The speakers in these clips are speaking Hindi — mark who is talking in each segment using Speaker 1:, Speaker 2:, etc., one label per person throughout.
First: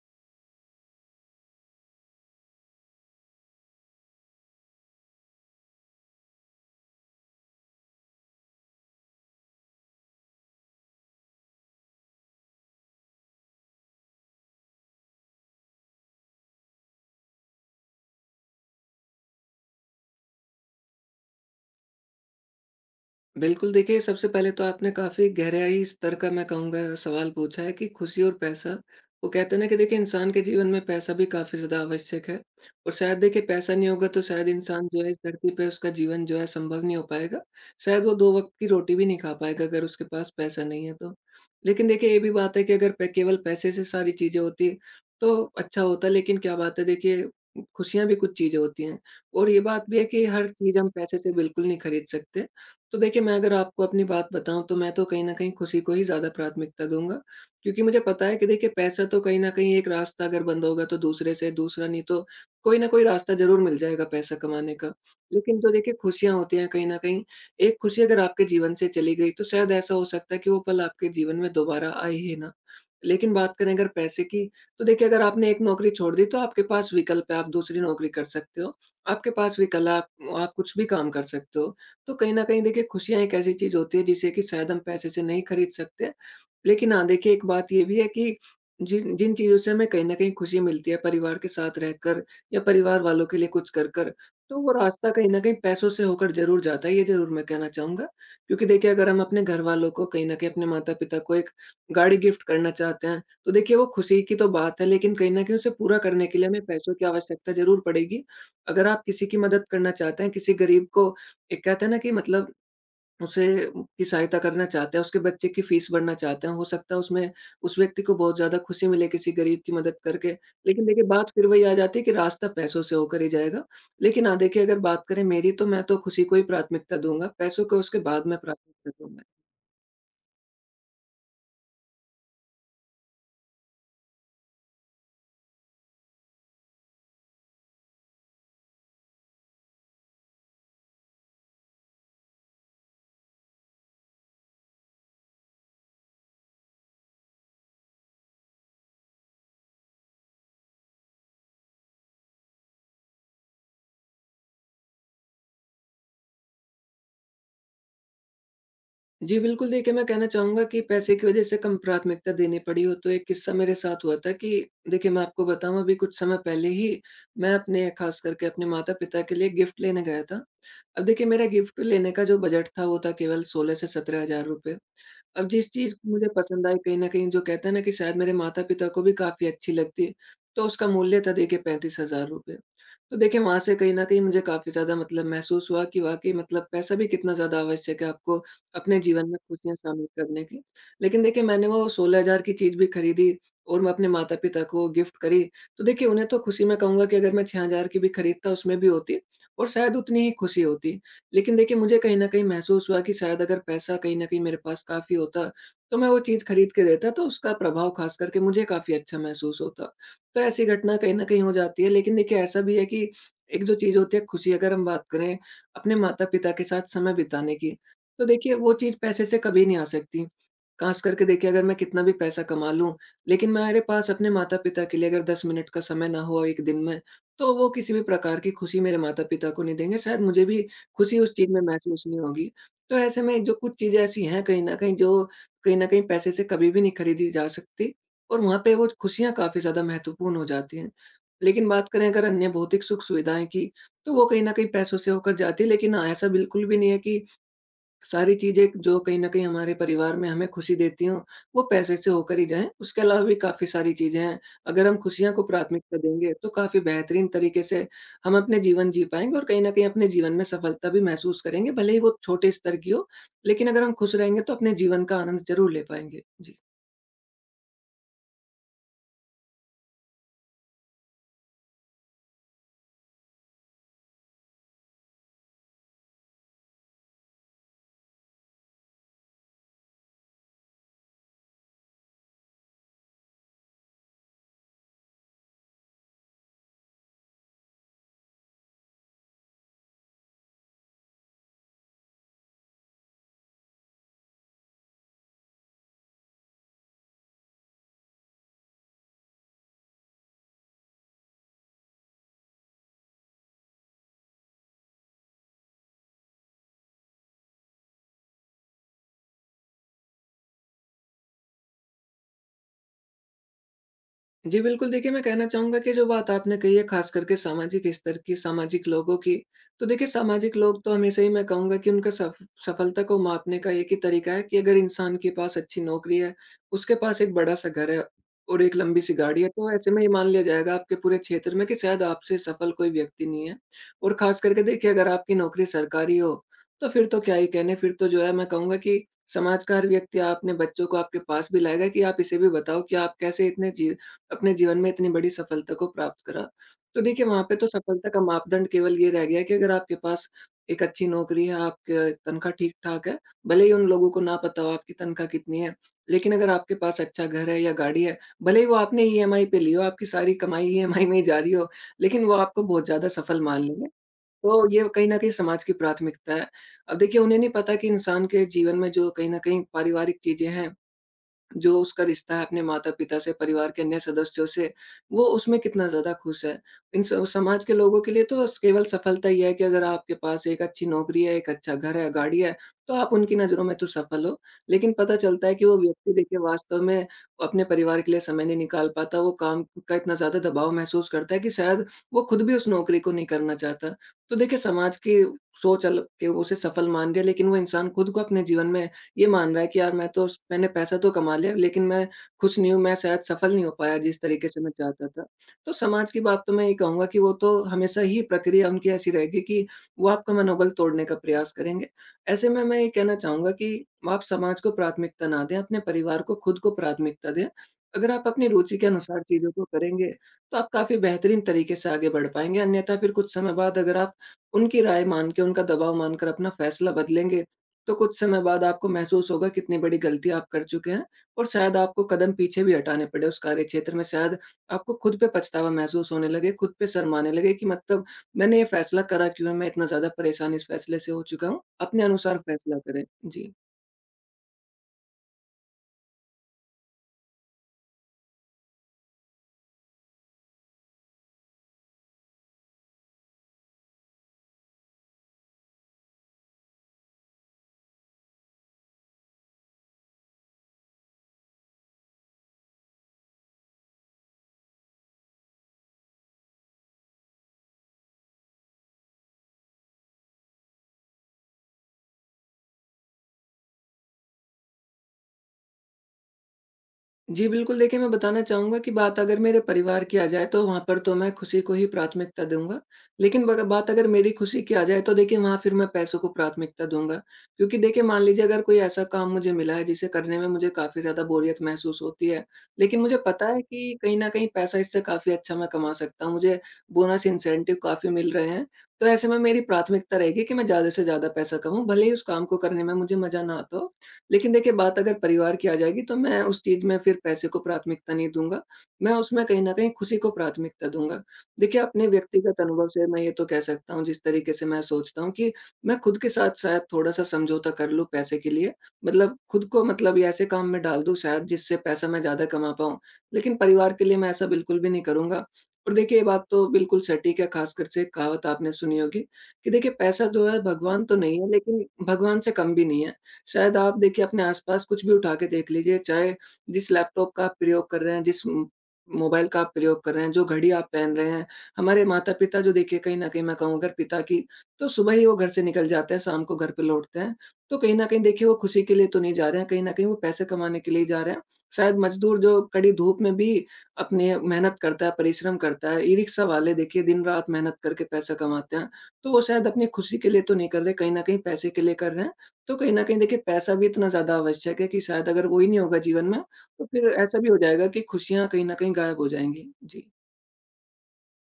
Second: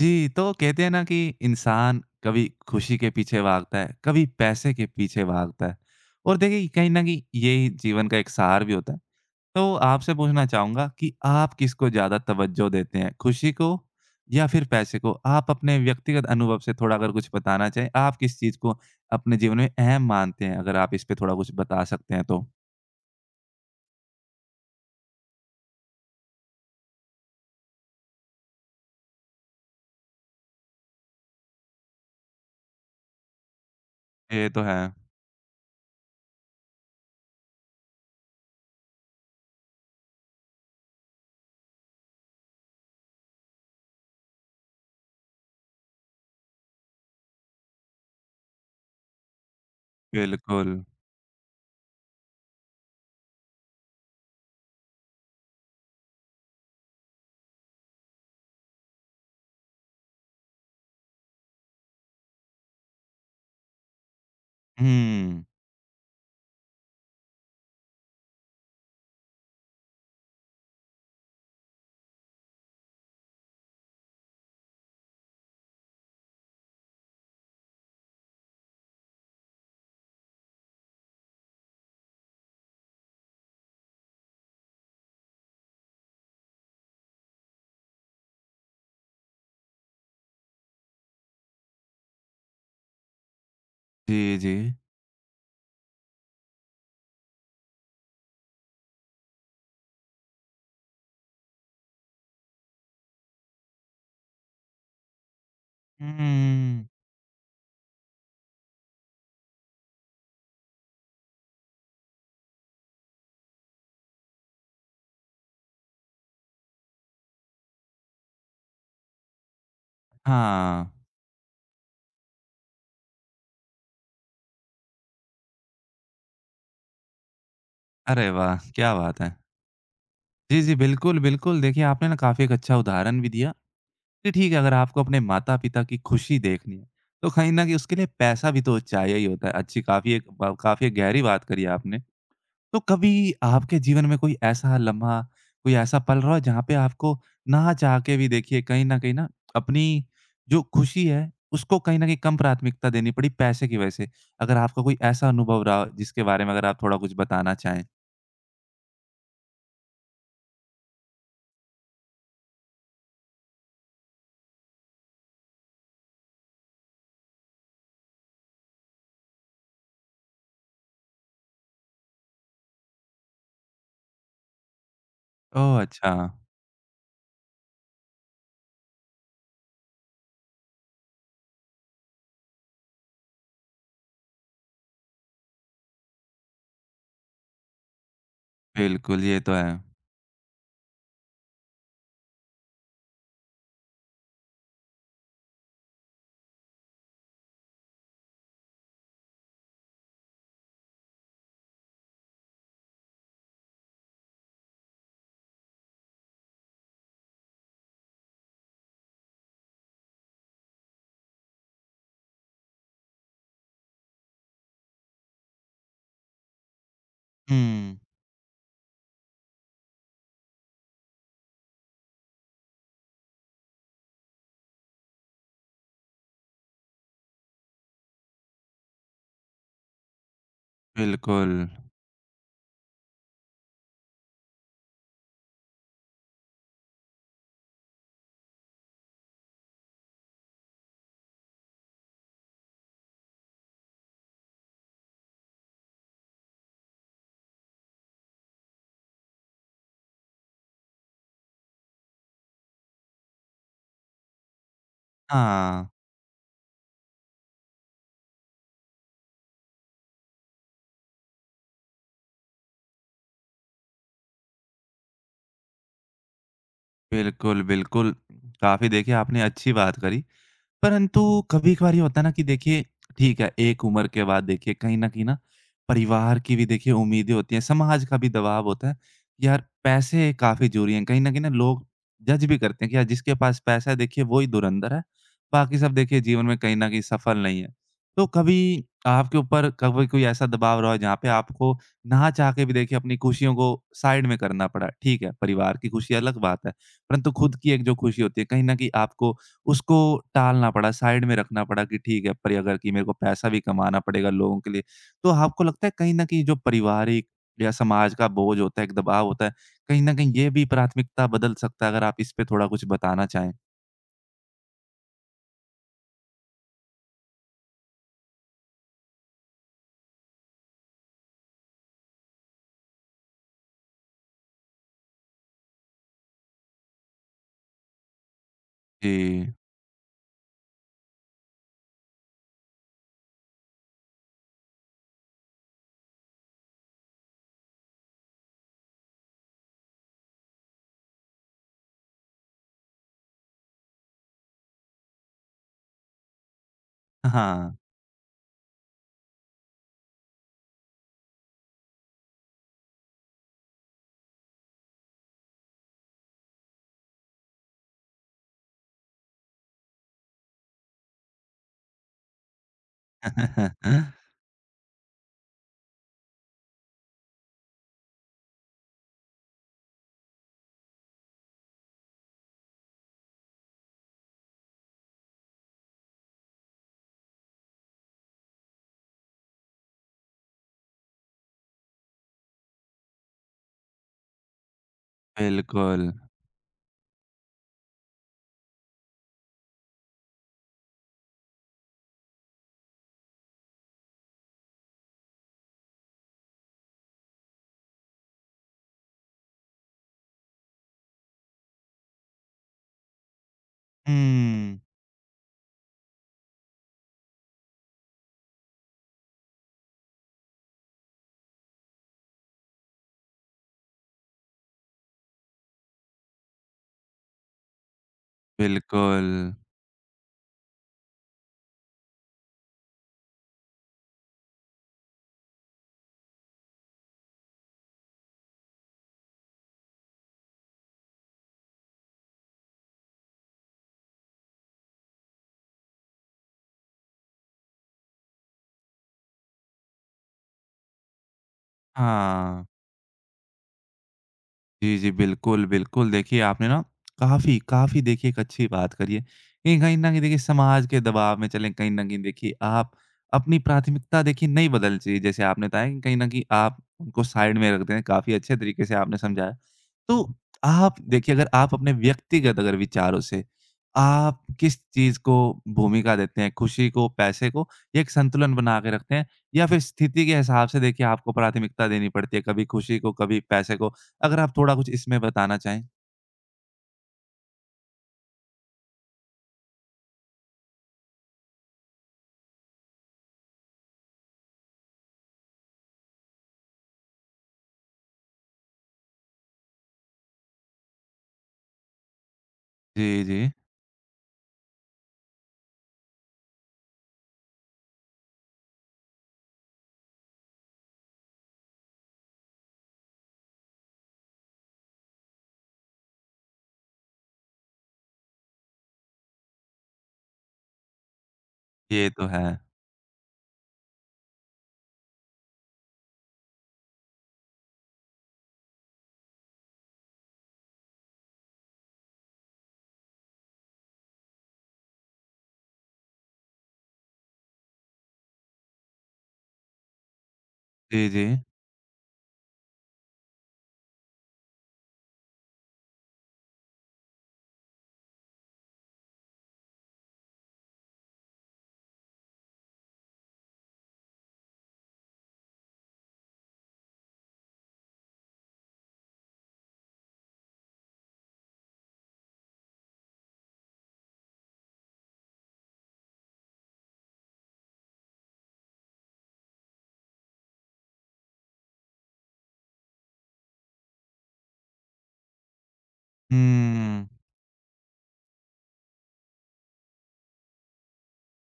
Speaker 1: जी, तो कहते हैं ना कि इंसान कभी खुशी के पीछे भागता है, कभी पैसे के पीछे भागता है और देखिए कहीं न कहीं यही जीवन का एक सार भी होता है। तो आपसे पूछना चाहूँगा कि आप किसको ज़्यादा तवज्जो देते हैं, खुशी को या फिर पैसे को? आप अपने व्यक्तिगत अनुभव से थोड़ा अगर कुछ बताना चाहें, आप किस चीज़ को अपने जीवन में अहम मानते हैं? अगर आप इस पे थोड़ा कुछ बता सकते हैं तो।
Speaker 2: बिल्कुल, देखिए सबसे पहले तो आपने काफ़ी गहराई स्तर का मैं कहूँगा सवाल पूछा है कि खुशी और पैसा, वो कहते हैं ना कि देखिए इंसान के जीवन में पैसा भी काफ़ी ज़्यादा आवश्यक है और शायद देखिए पैसा नहीं होगा तो
Speaker 1: ये
Speaker 2: शायद
Speaker 1: तो है,
Speaker 2: इंसान जो है इस धरती पे उसका जीवन जो है संभव नहीं हो पाएगा। शायद वो 2 वक़्त की रोटी भी नहीं खा पाएगा अगर उसके पास पैसा नहीं है तो। लेकिन देखिए ये भी बात है कि अगर पे केवल पैसे से सारी चीज़ें होती तो अच्छा होता, लेकिन क्या बात है देखिए, खुशियाँ भी कुछ चीज़ें होती हैं और ये बात भी है कि हर
Speaker 1: बिल्कुल।
Speaker 2: चीज़ हम पैसे से बिल्कुल नहीं खरीद सकते। तो देखिए, मैं अगर आपको अपनी बात बताऊँ तो मैं तो कहीं न कहीं खुशी को ही ज़्यादा प्राथमिकता दूँगा, क्योंकि मुझे पता है कि देखिए पैसा तो कहीं न कहीं एक रास्ता अगर बंद होगा तो दूसरे से दूसरा, नहीं तो कोई न कोई रास्ता ज़रूर मिल जाएगा पैसा कमाने का।
Speaker 1: हुँ।
Speaker 2: लेकिन जो देखिए खुशियाँ होती हैं कहीं न कहीं, एक खुशी अगर आपके जीवन से चली गई तो शायद ऐसा हो सकता है कि वो पल आपके जीवन में दोबारा आए ही ना। लेकिन बात करें अगर पैसे की, तो देखिए अगर आपने एक नौकरी छोड़ दी तो आपके पास विकल्प है, आप दूसरी नौकरी कर सकते हो। आपके पास भी कला, आप कुछ भी काम कर सकते हो। तो कहीं न कहीं देखिए खुशियाँ एक ऐसी चीज़ होती है जिसे कि शायद हम पैसे से नहीं खरीद सकते। लेकिन हाँ, देखिए एक बात ये भी है कि जिन जिन चीज़ों से हमें कहीं न कहीं खुशी मिलती है परिवार के साथ रहकर या परिवार वालों के लिए कुछ कर कर,
Speaker 1: जी, जी।
Speaker 2: तो वो रास्ता कहीं न कहीं पैसों से होकर ज़रूर जाता है, ये ज़रूर मैं कहना चाहूँगा। क्योंकि देखिए अगर हम अपने घरवालों को, कहीं न कहीं अपने माता-पिता को एक गाड़ी गिफ्ट करना चाहते हैं, तो देखिए वो खुशी की तो बात है, लेकिन कहीं न कहीं उसे पूरा करने के लिए हमें
Speaker 1: हुँ।
Speaker 2: पैसों की आवश्यकता ज़रूर पड़ेगी। अगर आप किसी की मदद करना चाहते हैं, किसी गरीब को, एक कहते हैं ना कि मतलब उसे की सहायता करना चाहते हैं, उसके बच्चे की फीस भरना चाहते हैं, हो सकता है उसमें उस व्यक्ति को बहुत ज़्यादा खुशी मिले किसी गरीब की मदद करके। लेकिन
Speaker 1: हाँ।
Speaker 2: देखिए बात फिर वही आ जाती है कि रास्ता पैसों से होकर ही जाएगा। लेकिन हाँ, देखिए अगर बात करें मेरी, तो मैं तो खुशी को ही प्राथमिकता दूँगा, पैसों को उसके बाद
Speaker 1: अरे
Speaker 2: मैं
Speaker 1: वाह!
Speaker 2: प्राथमिकता
Speaker 1: क्या बात
Speaker 2: दूँगा।
Speaker 1: है। जी, जी। बिल्कुल, बिल्कुल। देखिए, आपने ना काफ़ी एक अच्छा उदाहरण भी दिया कि ठीक है, अगर आपको अपने माता-पिता की खुशी देखनी है, तो कहीं न कहीं उसके लिए पैसा भी तो चाहिए ही होता है। अच्छी काफ़ी एक ब काफ़ी गहरी बात करी आपने। तो कभी आपके जीवन में कोई ऐसा लम्हा, कोई ऐसा पल रहा हो जहाँ पे आपको ना चाह के भी देखिए कहीं न अपनी जो खुशी है, उसको कहीं न कहीं कम प्राथमिकता देनी पड़ी पैसे की वजह से? अगर आपका कोई ऐसा अनुभव रहा हो जिसके बारे में अगर आप थोड़ा कुछ बताना चाहें?
Speaker 2: जी बिल्कुल, देखिए मैं कहना चाहूँगा कि पैसे की वज़ह से कम प्राथमिकता देनी पड़ी हो, तो एक किस्सा मेरे साथ हुआ था कि देखिए मैं आपको बताऊँ, अभी कुछ समय पहले ही मैं अपने, ख़ास करके अपने माता-पिता के लिए गिफ्ट लेने गया था। अब देखिए मेरा गिफ्ट लेने का जो बजट था वो था केवल 16 से 17 हज़ार रुपए। अब जिस
Speaker 1: ओह!
Speaker 2: चीज़
Speaker 1: अच्छा।
Speaker 2: मुझे पसंद आई, कहीं न कहीं जो कहते हैं ना कि शायद मेरे माता-पिता को भी काफ़ी अच्छी लगती है, तो उसका मूल्य था देखिए 35,000 रुपए। तो देखिए वहाँ से कहीं न कहीं मुझे काफ़ी ज़्यादा मतलब महसूस हुआ कि वाक़ई मतलब पैसा भी कितना ज़्यादा आवश्यक है आपको अपने
Speaker 1: बिल्कुल,
Speaker 2: जीवन में
Speaker 1: ये तो है।
Speaker 2: खुशियाँ शामिल करने की। लेकिन देखिए मैंने वो 16 हज़ार की चीज़ भी खरीदी और मैं अपने माता-पिता को गिफ्ट करी, तो देखिए उन्हें तो खुशी, मैं कहूँगा कि अगर मैं 6 हज़ार की भी खरीदता उसमें भी होती और शायद उतनी ही खुशी होती। लेकिन देखिए मुझे कहीं न कहीं महसूस हुआ कि शायद अगर पैसा कहीं न कहीं मेरे पास काफ़ी होता, तो मैं वो चीज़ खरीद के देता तो उसका प्रभाव, ख़ास करके मुझे काफ़ी अच्छा महसूस होता। तो ऐसी घटना कहीं न कहीं हो जाती है, लेकिन देखिए ऐसा भी है कि एक जो चीज़ होती है खुशी, अगर हम बात करें अपने माता-पिता के साथ समय बिताने की,
Speaker 1: हुँ।
Speaker 2: तो देखिए वो चीज़ पैसे से कभी नहीं आ सकती। ख़ास करके देखिए अगर मैं कितना भी पैसा कमा लूँ, लेकिन मेरे पास अपने माता-पिता के लिए अगर 10 मिनट का समय ना हो 1 दिन में, तो वो किसी भी प्रकार की खुशी मेरे माता-पिता को नहीं देंगे। शायद मुझे भी खुशी उस
Speaker 1: बिल्कुल।
Speaker 2: चीज़ में महसूस नहीं होगी। तो ऐसे में जो कुछ चीज़ें ऐसी हैं कहीं न कहीं, जो कहीं न कहीं पैसे से कभी भी नहीं खरीदी जा सकती और वहाँ पे वो खुशियाँ काफ़ी ज़्यादा महत्वपूर्ण हो जाती हैं। लेकिन बात करें अगर अन्य भौतिक सुख-सुविधाएँ की, तो वो कहीं न कहीं पैसों से होकर जाती है, लेकिन हाँ, ऐसा बिल्कुल भी नहीं है कि सारी चीज़ें जो कहीं न कहीं हमारे परिवार में हमें खुशी देती हों, वो पैसे से होकर ही जाएँ। उसके अलावा भी काफ़ी सारी चीज़ें हैं, अगर हम खुशियाँ को
Speaker 1: हाँ।
Speaker 2: प्राथमिकता देंगे, तो काफ़ी बेहतरीन तरीके से हम अपने जीवन जी पाएँगे और कहीं न कहीं अपने जीवन में सफलता भी महसूस करेंगे, भले ही वो छोटे स्तर की हो। लेकिन अगर हम खुश रहेंगे, तो अपने जीवन का आनंद ज़रूर ले पाएँगे। जी।
Speaker 1: बिल्कुल, बिल्कुल। काफ़ी देखिए आपने अच्छी बात करी। परंतु कभी-कभार ये होता है ना कि देखिए ठीक है, एक उम्र के बाद देखिए कहीं न कहीं ना परिवार की भी देखिए उम्मीदें होती हैं, समाज का भी दबाव होता है। यार पैसे काफ़ी ज़रूरी हैं, कहीं न कहीं ना लोग जज भी करते हैं कि यार जिसके पास पैसा है देखिए वो ही धुरंधर है, बाकी सब देखिए जीवन में कहीं न कहीं सफल नहीं है। तो कभी आपके ऊपर कभी कोई ऐसा दबाव रहा हो जहाँ पे आपको ना चाह के भी देखिए अपनी खुशियों को साइड में करना पड़ा? ठीक है, परिवार की खुशी अलग बात है, परंतु खुद की एक जो खुशी होती है कहीं न कहीं आपको उसको टालना पड़ा, साइड में रखना पड़ा कि ठीक है, अगर कि मेरे को पैसा भी कमाना पड़ेगा लोगों के लिए। तो आपको लगता है कहीं न कहीं जो पारिवारिक या समाज का बोझ होता है, एक दबाव होता है, कहीं न कहीं ये भी प्राथमिकता बदल सकता है? अगर आप इस पे थोड़ा कुछ बताना चाहें।
Speaker 2: जी, बिल्कुल देखिए, मैं कहना चाहूँगा कि जो बात आपने कही है ख़ास करके सामाजिक स्तर की, सामाजिक लोगों की, तो देखिए सामाजिक लोग तो हमेशा ही, मैं कहूँगा कि उनका सफ सफलता को मापने का एक ही तरीका है कि अगर इंसान के पास अच्छी नौकरी है, उसके पास एक बड़ा-सा घर है और एक लंबी-सी गाड़ी है,
Speaker 1: जी।
Speaker 2: तो ऐसे में ये मान लिया जाएगा आपके पूरे क्षेत्र में कि शायद आपसे सफल कोई व्यक्ति नहीं है। और ख़ास करके देखिए अगर आपकी नौकरी सरकारी हो, तो फिर तो क्या ही कहने, फिर तो जो है मैं कहूँगा कि समाज का हर व्यक्ति आपने बच्चों को आपके पास भी लाएगा कि आप इसे भी बताओ कि आप कैसे इतने जी, अपने जीवन में इतनी बड़ी सफलता को प्राप्त करा। तो देखिए वहाँ पे तो
Speaker 1: हाँ।
Speaker 2: सफलता का मापदंड केवल ये रह गया कि अगर आपके पास एक अच्छी नौकरी है, आपकी तनख्वाह ठीक-ठाक है, भले ही उन लोगों को ना पता हो आपकी तनख्वाह कितनी है, लेकिन अगर आपके पास अच्छा घर है या गाड़ी है, भले ही वो आपने ईएमआई पे ली हो, आपकी सारी कमाई ईएमआई में ही जा रही हो, लेकिन वो आपको बहुत ज़्यादा सफल मान लेंगे। तो ये कहीं न कहीं समाज की प्राथमिकता है। अब देखिए उन्हें नहीं पता कि इंसान के जीवन में जो कहीं न कहीं पारिवारिक चीज़ें हैं, जो उसका रिश्ता है अपने माता-पिता से, परिवार के अन्य सदस्यों से, वो उसमें कितना ज़्यादा खुश है। इन स समाज के लोगों के लिए तो स केवल सफलता ही है कि अगर आपके पास एक अच्छी नौकरी है, एक अच्छा घर है, गाड़ी है, तो आप उनकी नज़रों में तो सफल हो। लेकिन पता चलता है कि वो
Speaker 1: बिल्कुल।
Speaker 2: व्यक्ति देखिए वास्तव में अपने परिवार के लिए समय नहीं निकाल पाता, वो काम का इतना ज़्यादा दबाव महसूस करता है कि शायद वो खुद भी उस नौकरी को नहीं करना चाहता। तो देखिए समाज की सोच अल के उसे सफल मान रही है, लेकिन वो इंसान खुद को अपने जीवन में ये मान रहा है कि यार मैंने पैसा तो कमा लिया लेकिन मैं खुश नहीं हूँ, मैं शायद सफल नहीं हो पाया जिस तरीके से मैं
Speaker 1: हुँ,
Speaker 2: चाहता था। तो समाज की बात तो मैं ये कहूँगा कि वो तो हमेशा ही, प्रक्रिया उनकी ऐसी रहेगी कि वो आपका मनोबल तोड़ने का प्रयास करेंगे। ऐसे में मैं ये कहना चाहूँगा कि आप समाज को प्राथमिकता ना दें, अपने परिवार को, खुद को प्राथमिकता दें। अगर आप अपनी रुचि के अनुसार
Speaker 1: बिल्कुल।
Speaker 2: चीज़ों को करेंगे, तो आप काफ़ी बेहतरीन तरीके से आगे बढ़ पाएँगे। अन्यथा फिर कुछ समय बाद अगर आप उनकी राय मान के, उनका दबाव मानकर अपना फैसला बदलेंगे, तो कुछ समय बाद आपको महसूस होगा कितनी बड़ी गलती आप कर चुके हैं और शायद आपको कदम पीछे भी हटाने पड़े उस कार्यक्षेत्र में। शायद आपको खुद पे पछतावा महसूस होने लगे, खुद पे शर्माने लगे कि मतलब मैंने ये फ़ैसला करा क्यों है? मैं इतना ज़्यादा परेशान इस फ़ैसले से हो चुका हूँ। अपने अनुसार
Speaker 1: हाँ।
Speaker 2: फ़ैसला करें। जी।
Speaker 1: जी, जी। बिल्कुल, बिल्कुल। देखिए, आपने ना काफ़ी देखिए एक अच्छी बात करी है कि कहीं न कहीं देखिए समाज के दबाव में चलें, कहीं न कहीं देखिए आप अपनी प्राथमिकता देखिए नहीं बदलनी चाहिए। जैसे आपने बताया कि कहीं न कहीं आप उनको साइड में रख दें, काफ़ी अच्छे तरीके से आपने समझाया। तो आप देखिए अगर आप अपने व्यक्तिगत अगर विचारों से, आप किस चीज़ को भूमिका देते हैं? खुशी को, पैसे को या एक संतुलन बना के रखते हैं? या फिर स्थिति के हिसाब से देखिए आपको प्राथमिकता देनी पड़ती है, कभी खुशी को, कभी पैसे को? अगर आप थोड़ा कुछ इसमें बताना चाहें?
Speaker 2: जी, बिल्कुल देखिए, मैं बताना चाहूँगा कि बात अगर मेरे परिवार की आ जाए तो वहाँ पर तो मैं खुशी को ही प्राथमिकता दूँगा। लेकिन बग बात अगर मेरी खुशी की आ जाए तो देखिए वहाँ फिर मैं पैसों को प्राथमिकता दूँगा। क्योंकि देखिए मान लीजिए अगर कोई ऐसा काम मुझे मिला है जिसे करने में मुझे काफ़ी ज़्यादा बोरियत महसूस होती है। लेकिन
Speaker 1: जी,
Speaker 2: मुझे
Speaker 1: जी।
Speaker 2: पता है कि कहीं न कहीं पैसा इससे काफ़ी अच्छा मैं कमा सकता हूँ, मुझे बोनस इंसेंटिव काफ़ी मिल रहे हैं। तो ऐसे में मेरी प्राथमिकता रहेगी कि मैं ज़्यादा से ज़्यादा पैसा कमाऊँ, भले ही उस काम को करने में मुझे मज़ा ना आता हो। लेकिन देखिए बात अगर परिवार की आ जाएगी तो मैं उस चीज़ में फिर पैसे को प्राथमिकता नहीं दूँगा, मैं उसमें कहीं न कहीं खुशी को प्राथमिकता दूँगा। देखिए अपने
Speaker 1: ये तो है।
Speaker 2: व्यक्तिगत अनुभव से मैं ये तो कह सकता हूँ जिस तरीके से मैं सोचता हूँ कि मैं खुद के साथ शायद थोड़ा-सा समझौता कर लूँ पैसे के लिए, मतलब खुद को मतलब ये ऐसे काम में डाल दूँ शायद जिससे पैसा मैं ज़्यादा कमा पाऊँ, लेकिन परिवार के लिए मैं ऐसा बिल्कुल भी नहीं करूँगा। और देखिए ये बात तो बिल्कुल सटीक है। ख़ासकर से एक कहावत आपने सुनी होगी कि देखिए पैसा जो है भगवान
Speaker 1: जी,
Speaker 2: तो
Speaker 1: जी।
Speaker 2: नहीं है लेकिन भगवान से कम भी नहीं है। शायद आप देखिए अपने आसपास कुछ भी उठा के देख लीजिए, चाहे जिस लैपटॉप का आप प्रयोग कर रहे हैं, जिस म मोबाइल का आप प्रयोग कर रहे हैं, जो घड़ी आप पहन रहे हैं। हमारे माता-पिता जो देखिए कहीं न कहीं मैं कहूँ अगर पिता की तो सुबह ही वो घर से निकल जाते हैं, शाम को घर पे लौटते हैं। तो कहीं न कहीं देखिए वो खुशी के लिए तो नहीं जा रहे हैं, कहीं न कहीं वो पैसे कमाने के लिए ही जा रहे हैं। शायद मज़दूर जो कड़ी धूप में भी अपने मेहनत करता है, परिश्रम करता है, ई-रिक्शा वाले देखिए दिन-रात मेहनत करके पैसा कमाते हैं। तो वो शायद अपनी खुशी के लिए तो नहीं कर रहे, कहीं न कहीं पैसे के लिए कर रहे हैं। तो कहीं न कहीं देखिए पैसा भी इतना ज़्यादा आवश्यक है कि शायद अगर वो ही नहीं होगा जीवन में, तो
Speaker 1: हुँ।
Speaker 2: फिर ऐसा भी हो जाएगा कि खुशियाँ कहीं न कहीं गायब हो जाएँगी। जी।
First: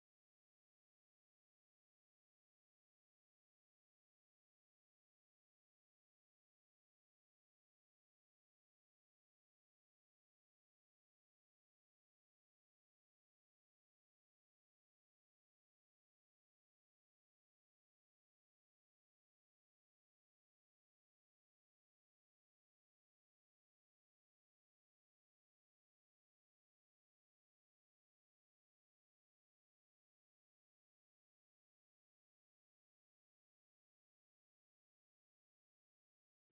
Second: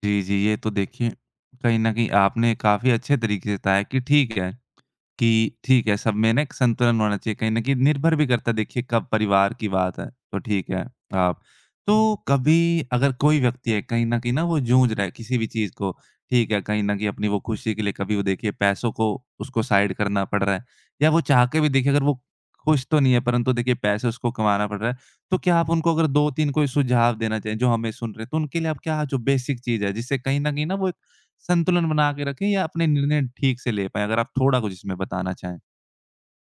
Speaker 1: जी, जी। ये तो देखिए, कहीं न कहीं आपने काफ़ी अच्छे तरीके से बताया कि ठीक है, सब में ना एक संतुलन होना चाहिए, कहीं न कहीं निर्भर भी करता है देखिए कब परिवार की बात है, तो ठीक है आप तो कभी अगर कोई व्यक्ति है कहीं न कहीं ना वो जूझ रहा है किसी भी चीज़ को, ठीक है, कहीं न कहीं अपनी वो खुशी के लिए कभी वो देखिए पैसों को उसको साइड करना पड़ रहा है या वो चाह के भी देखिए अगर वो खुश तो नहीं है परंतु देखिए पैसे उसको कमाना पड़ रहा है, तो क्या आप उनको अगर 2-3 कोई सुझाव देना चाहें जो हमें सुन रहे हैं, तो उनके लिए आप क्या जो बेसिक चीज़ है जिससे कहीं न कहीं ना वो संतुलन बना के रखें या अपने निर्णय ठीक से ले पाएँ? अगर आप थोड़ा कुछ इसमें बताना चाहें।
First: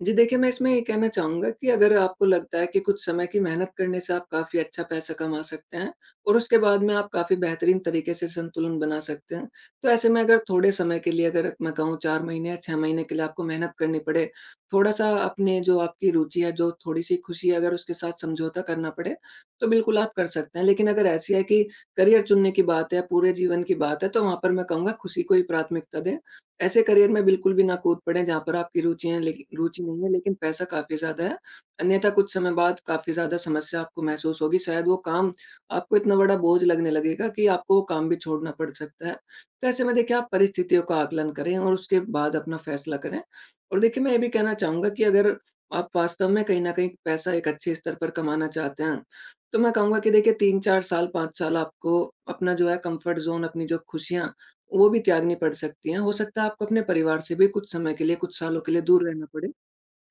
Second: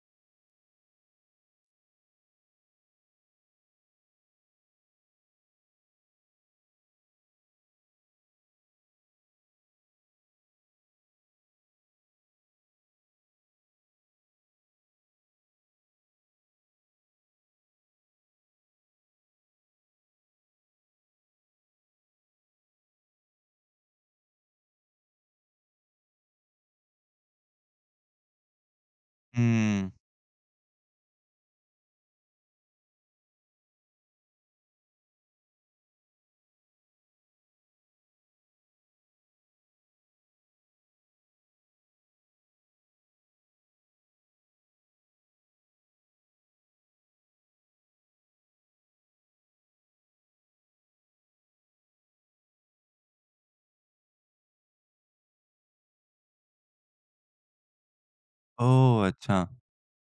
Speaker 2: जी, देखिए मैं इसमें ये कहना चाहूँगा कि अगर आपको लगता है कि कुछ समय की मेहनत करने से आप काफ़ी अच्छा पैसा कमा सकते हैं और उसके बाद में आप काफ़ी बेहतरीन तरीके से संतुलन बना सकते हैं। तो ऐसे में अगर थोड़े समय के लिए अगर मैं कहूँ 4 महीने या 6 महीने के लिए आपको मेहनत करनी पड़े, थोड़ा-सा अपने जो आपकी रुचि है, जो थोड़ी-सी खुशी है अगर उसके साथ समझौता करना पड़े, तो बिल्कुल आप कर सकते हैं। लेकिन अगर ऐसी है कि करियर चुनने की बात है, पूरे जीवन की बात है, तो वहाँ पर मैं कहूँगा खुशी को ही प्राथमिकता दें। ऐसे करियर में बिल्कुल भी ना कूद पड़े जहाँ पर आपकी रुचि
Speaker 1: हुँ।
Speaker 2: नहीं है लेकिन पैसा काफ़ी ज़्यादा है। अन्यथा कुछ समय बाद काफ़ी ज़्यादा समस्या आपको महसूस होगी। शायद वो काम आपको इतना बड़ा बोझ लगने लगेगा कि आपको वो काम भी छोड़ना पड़ सकता है। तो ऐसे में देखिए आप परिस्थितियों का आकलन करें और उसके बाद अपना फैसला करें। और देखिए मैं ये भी कहना चाहूँगा कि अगर आप वास्तव में कहीं न कहीं पैसा एक अच्छे स्तर पर कमाना चाहते हैं, तो मैं कहूँगा कि देखिए 3-4 साल, 5 साल आपको अपना जो है कम्फ़र्ट ज़ोन, अपनी जो खुशियाँ वो भी त्यागनी पड़ सकती हैं। हो सकता है आपको अपने परिवार से भी कुछ समय के लिए, कुछ सालों के लिए दूर
Speaker 1: ओह!
Speaker 2: रहना
Speaker 1: अच्छा।
Speaker 2: पड़े।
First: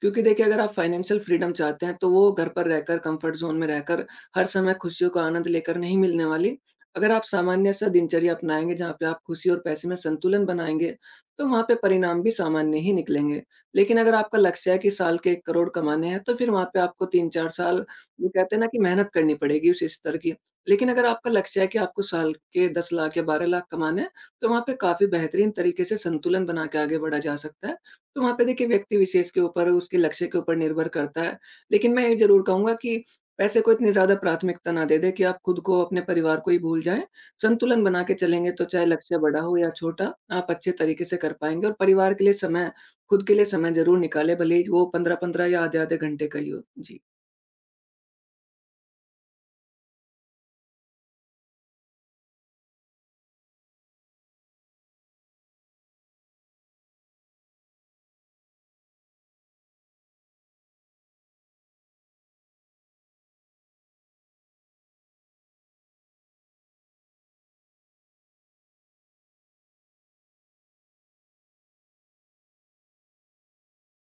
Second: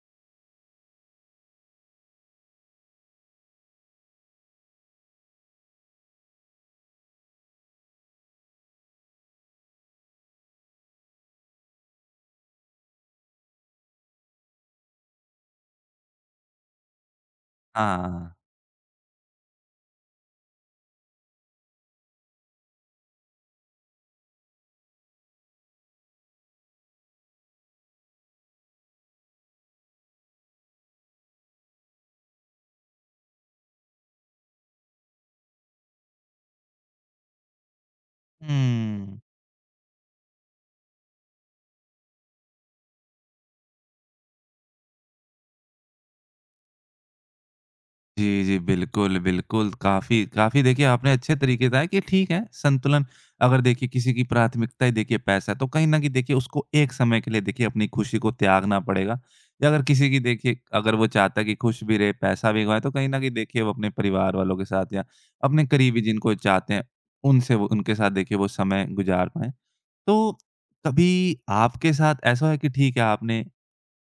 Speaker 2: क्योंकि देखिए अगर आप फाइनेंशियल फ्रीडम चाहते हैं, तो वो घर पर रहकर, कंफर्ट ज़ोन में रहकर, हर समय खुशियों का आनंद लेकर नहीं मिलने वाली। अगर आप सामान्य सा दिनचर्या अपनाएँगे जहाँ पे आप खुशी और पैसे में संतुलन बनाएँगे, तो वहाँ पे परिणाम भी सामान्य ही निकलेंगे। लेकिन अगर आपका लक्ष्य है कि साल के 1 करोड़ कमाने हैं, तो फिर वहाँ पे आपको 3-4 साल, वो
Speaker 1: हाँ।
Speaker 2: कहते हैं ना, कि मेहनत करनी पड़ेगी उस स्तर की। लेकिन अगर आपका लक्ष्य है कि आपको साल के 10 लाख या 12 लाख कमाने हैं, तो वहाँ पे काफ़ी बेहतरीन तरीके से संतुलन बना के आगे बढ़ा जा सकता है। तो वहाँ पे देखिए व्यक्ति विशेष के ऊपर, उसके लक्ष्य के ऊपर निर्भर करता है। लेकिन मैं ये ज़रूर कहूँगा कि पैसे को इतनी ज़्यादा प्राथमिकता ना दे दें कि आप खुद को, अपने परिवार को ही भूल जाएँ। संतुलन बना के चलेंगे तो चाहे लक्ष्य
Speaker 1: हुँ।
Speaker 2: बड़ा हो या छोटा, आप अच्छे तरीके से कर पाएँगे और परिवार के लिए समय, खुद के लिए समय ज़रूर निकालें, भले ही वो 15-15 या आधे-आधे घंटे का ही हो। जी।
Speaker 1: जी, जी। बिल्कुल, बिल्कुल। काफ़ी काफ़ी देखिए आपने अच्छे तरीके बताया कि ठीक है, संतुलन अगर देखिए किसी की प्राथमिकता ही देखिए पैसा है, तो कहीं न कहीं देखिए उसको एक समय के लिए देखिए अपनी खुशी को त्यागना पड़ेगा। या अगर किसी की देखिए अगर वो चाहता है कि खुश भी रहे, पैसा भी कमाए, तो कहीं न कहीं देखिए वो अपने परिवार वालों के साथ या अपने करीबी जिनको चाहते हैं, उनसे वो उनके साथ देखिए वो समय गुज़ार पाएँ। तो कभी आपके साथ ऐसा है कि ठीक है आपने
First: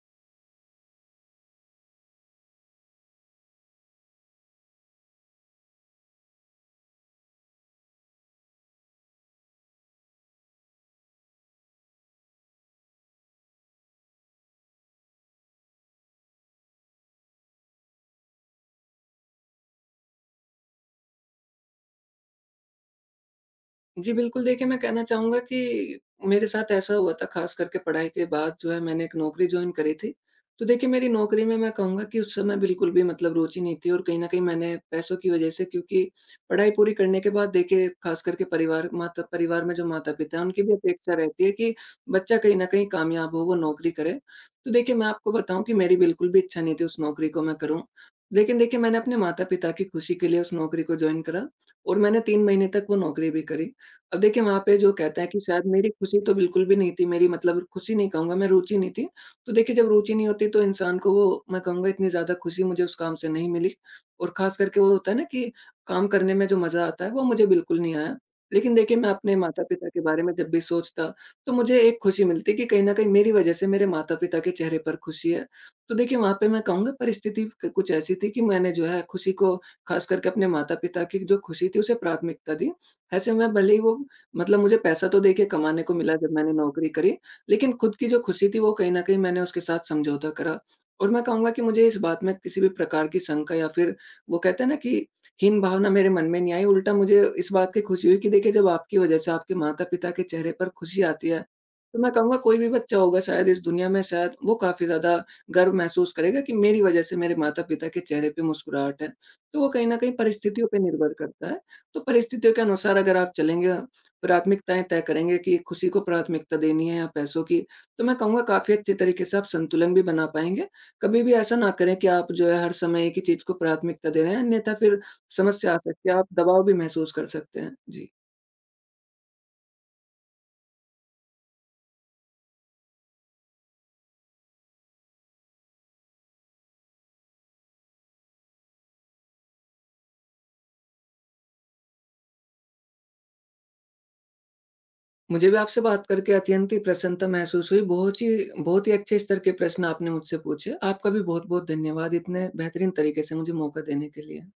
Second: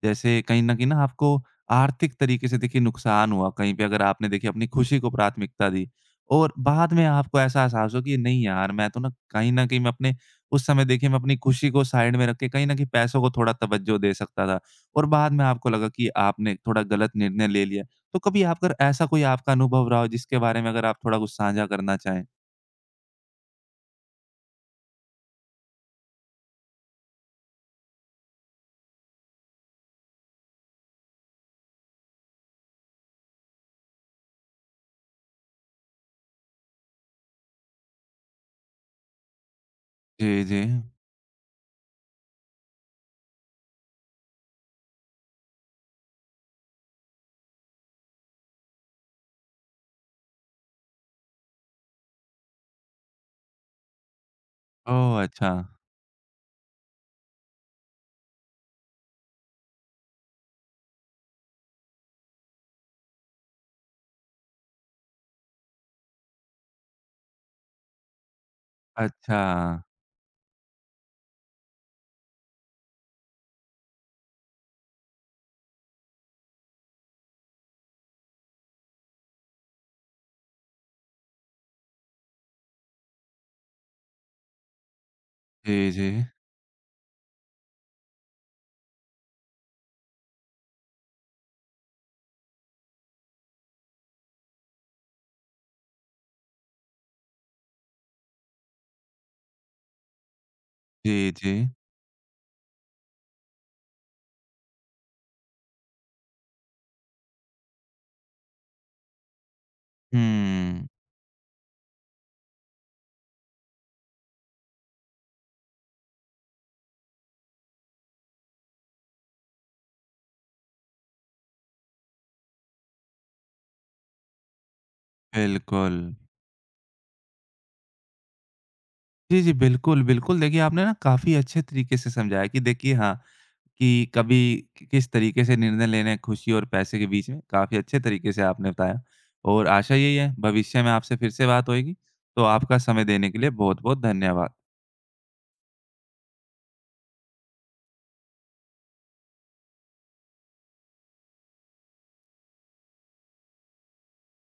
Speaker 1: जैसे कहीं न कहीं ना आपको आर्थिक तरीके से देखिए नुकसान हुआ कहीं पे अगर आपने देखिए अपनी खुशी को प्राथमिकता दी और बाद में आपको ऐसा एहसास हो कि नहीं यार मैं तो ना कहीं न कहीं मैं अपने उस समय देखिए मैं अपनी खुशी को साइड में रख के कहीं न कहीं पैसों को थोड़ा तवज्जो दे सकता था और बाद में आपको लगा कि आपने थोड़ा गलत निर्णय ले लिया। तो कभी आप अगर ऐसा कोई आपका अनुभव रहा हो जिसके बारे में अगर आप थोड़ा कुछ साझा करना चाहें?
Speaker 2: जी, बिल्कुल देखिए, मैं कहना चाहूँगा कि मेरे साथ ऐसा हुआ था। ख़ास करके पढ़ाई के बाद जो है मैंने एक नौकरी जॉइन करी थी। तो देखिए मेरी नौकरी में मैं कहूँगा कि उस समय बिल्कुल भी मतलब रुचि नहीं थी, और कहीं न कहीं मैंने पैसों की वज़ह से, क्योंकि पढ़ाई पूरी करने के बाद देखिए ख़ास करके परिवार में जो माता-पिता
Speaker 1: जी,
Speaker 2: हैं
Speaker 1: जी।
Speaker 2: उनकी भी अपेक्षा रहती है कि बच्चा कहीं न कहीं कामयाब हो, वो नौकरी करे। तो देखिए मैं आपको बताऊँ कि मेरी बिल्कुल भी इच्छा नहीं थी उस नौकरी को मैं करूँ। लेकिन देखिए मैंने अपने माता-पिता की खुशी के लिए उस नौकरी को जॉइन करा, और मैंने 3 महीने तक वो नौकरी भी करी। अब देखिए, वहाँ पे जो कहता
Speaker 1: ओह!
Speaker 2: है कि
Speaker 1: अच्छा।
Speaker 2: शायद मेरी खुशी तो बिल्कुल भी नहीं थी, मेरी मतलब खुशी नहीं कहूँगा मैं, रुचि नहीं थी। तो देखिए, जब रुचि नहीं होती तो इंसान को वो, मैं कहूँगा, इतनी ज़्यादा खुशी मुझे उस काम से नहीं मिली, और ख़ास करके वो होता है ना कि काम करने में जो मज़ा आता है, वो मुझे बिल्कुल नहीं आया। लेकिन देखिए, मैं अपने
Speaker 1: अच्छा।
Speaker 2: माता-पिता के बारे में जब भी सोचता, तो मुझे एक खुशी मिलती कि कहीं न कहीं मेरी वज़ह से मेरे माता-पिता के चेहरे पर खुशी है। तो देखिए, वहाँ पे मैं कहूँगा परिस्थिति क कुछ ऐसी थी कि मैंने जो है खुशी को, ख़ास करके अपने माता-पिता की जो खुशी थी, उसे प्राथमिकता दी। ऐसे में भले ही वो, मतलब, मुझे पैसा तो देखिए कमाने
Speaker 1: जी,
Speaker 2: को
Speaker 1: जी।
Speaker 2: मिला जब मैंने नौकरी करी, लेकिन खुद की जो खुशी थी वो कहीं न कहीं मैंने उसके साथ समझौता करा। और मैं कहूँगा कि मुझे इस बात में किसी भी प्रकार की शंका या फिर, वो कहते हैं ना कि, हीन भावना मेरे मन में नहीं आई। उल्टा मुझे इस बात की खुशी हुई कि देखिए जब आपकी वजह से आपके माता-पिता के चेहरे पर खुशी आती
Speaker 1: जी,
Speaker 2: है,
Speaker 1: जी।
Speaker 2: तो मैं कहूँगा कोई भी बच्चा होगा शायद इस दुनिया में, शायद वो काफ़ी ज़्यादा गर्व महसूस करेगा कि मेरी वजह से मेरे माता-पिता के चेहरे पे मुस्कुराहट है। तो वो कहीं न कहीं परिस्थितियों पे
Speaker 1: हुँ,
Speaker 2: निर्भर करता है। तो परिस्थितियों के अनुसार अगर आप चलेंगे, प्राथमिकताएँ तय करेंगे कि खुशी को प्राथमिकता देनी है या पैसों की, तो मैं कहूँगा काफ़ी अच्छे तरीके से आप संतुलन भी बना पाएँगे। कभी भी ऐसा ना करें कि आप जो है हर समय एक ही चीज़ को प्राथमिकता दे रहे हैं, अन्यथा फिर समस्या आ
Speaker 1: बिल्कुल।
Speaker 2: सकती है, आप दबाव भी महसूस कर सकते हैं। जी।
Speaker 1: जी, जी, बिल्कुल, बिल्कुल। देखिए, आपने ना काफ़ी अच्छे तरीके से समझाया कि देखिए हाँ, कि कभी कि किस तरीके से निर्णय लेने हैं खुशी और पैसे के बीच में। काफ़ी अच्छे तरीके से आपने बताया और आशा यही है भविष्य में आपसे फिर से बात होएगी। तो आपका समय देने के लिए बहुत-बहुत धन्यवाद।
Speaker 2: मुझे भी आपसे बात करके अत्यंत ही प्रसन्नता महसूस हुई, बहुत ही, बहुत ही अच्छे स्तर के प्रश्न आपने मुझसे पूछे। आपका भी बहुत-बहुत धन्यवाद इतने बेहतरीन तरीके से मुझे मौका देने के लिए।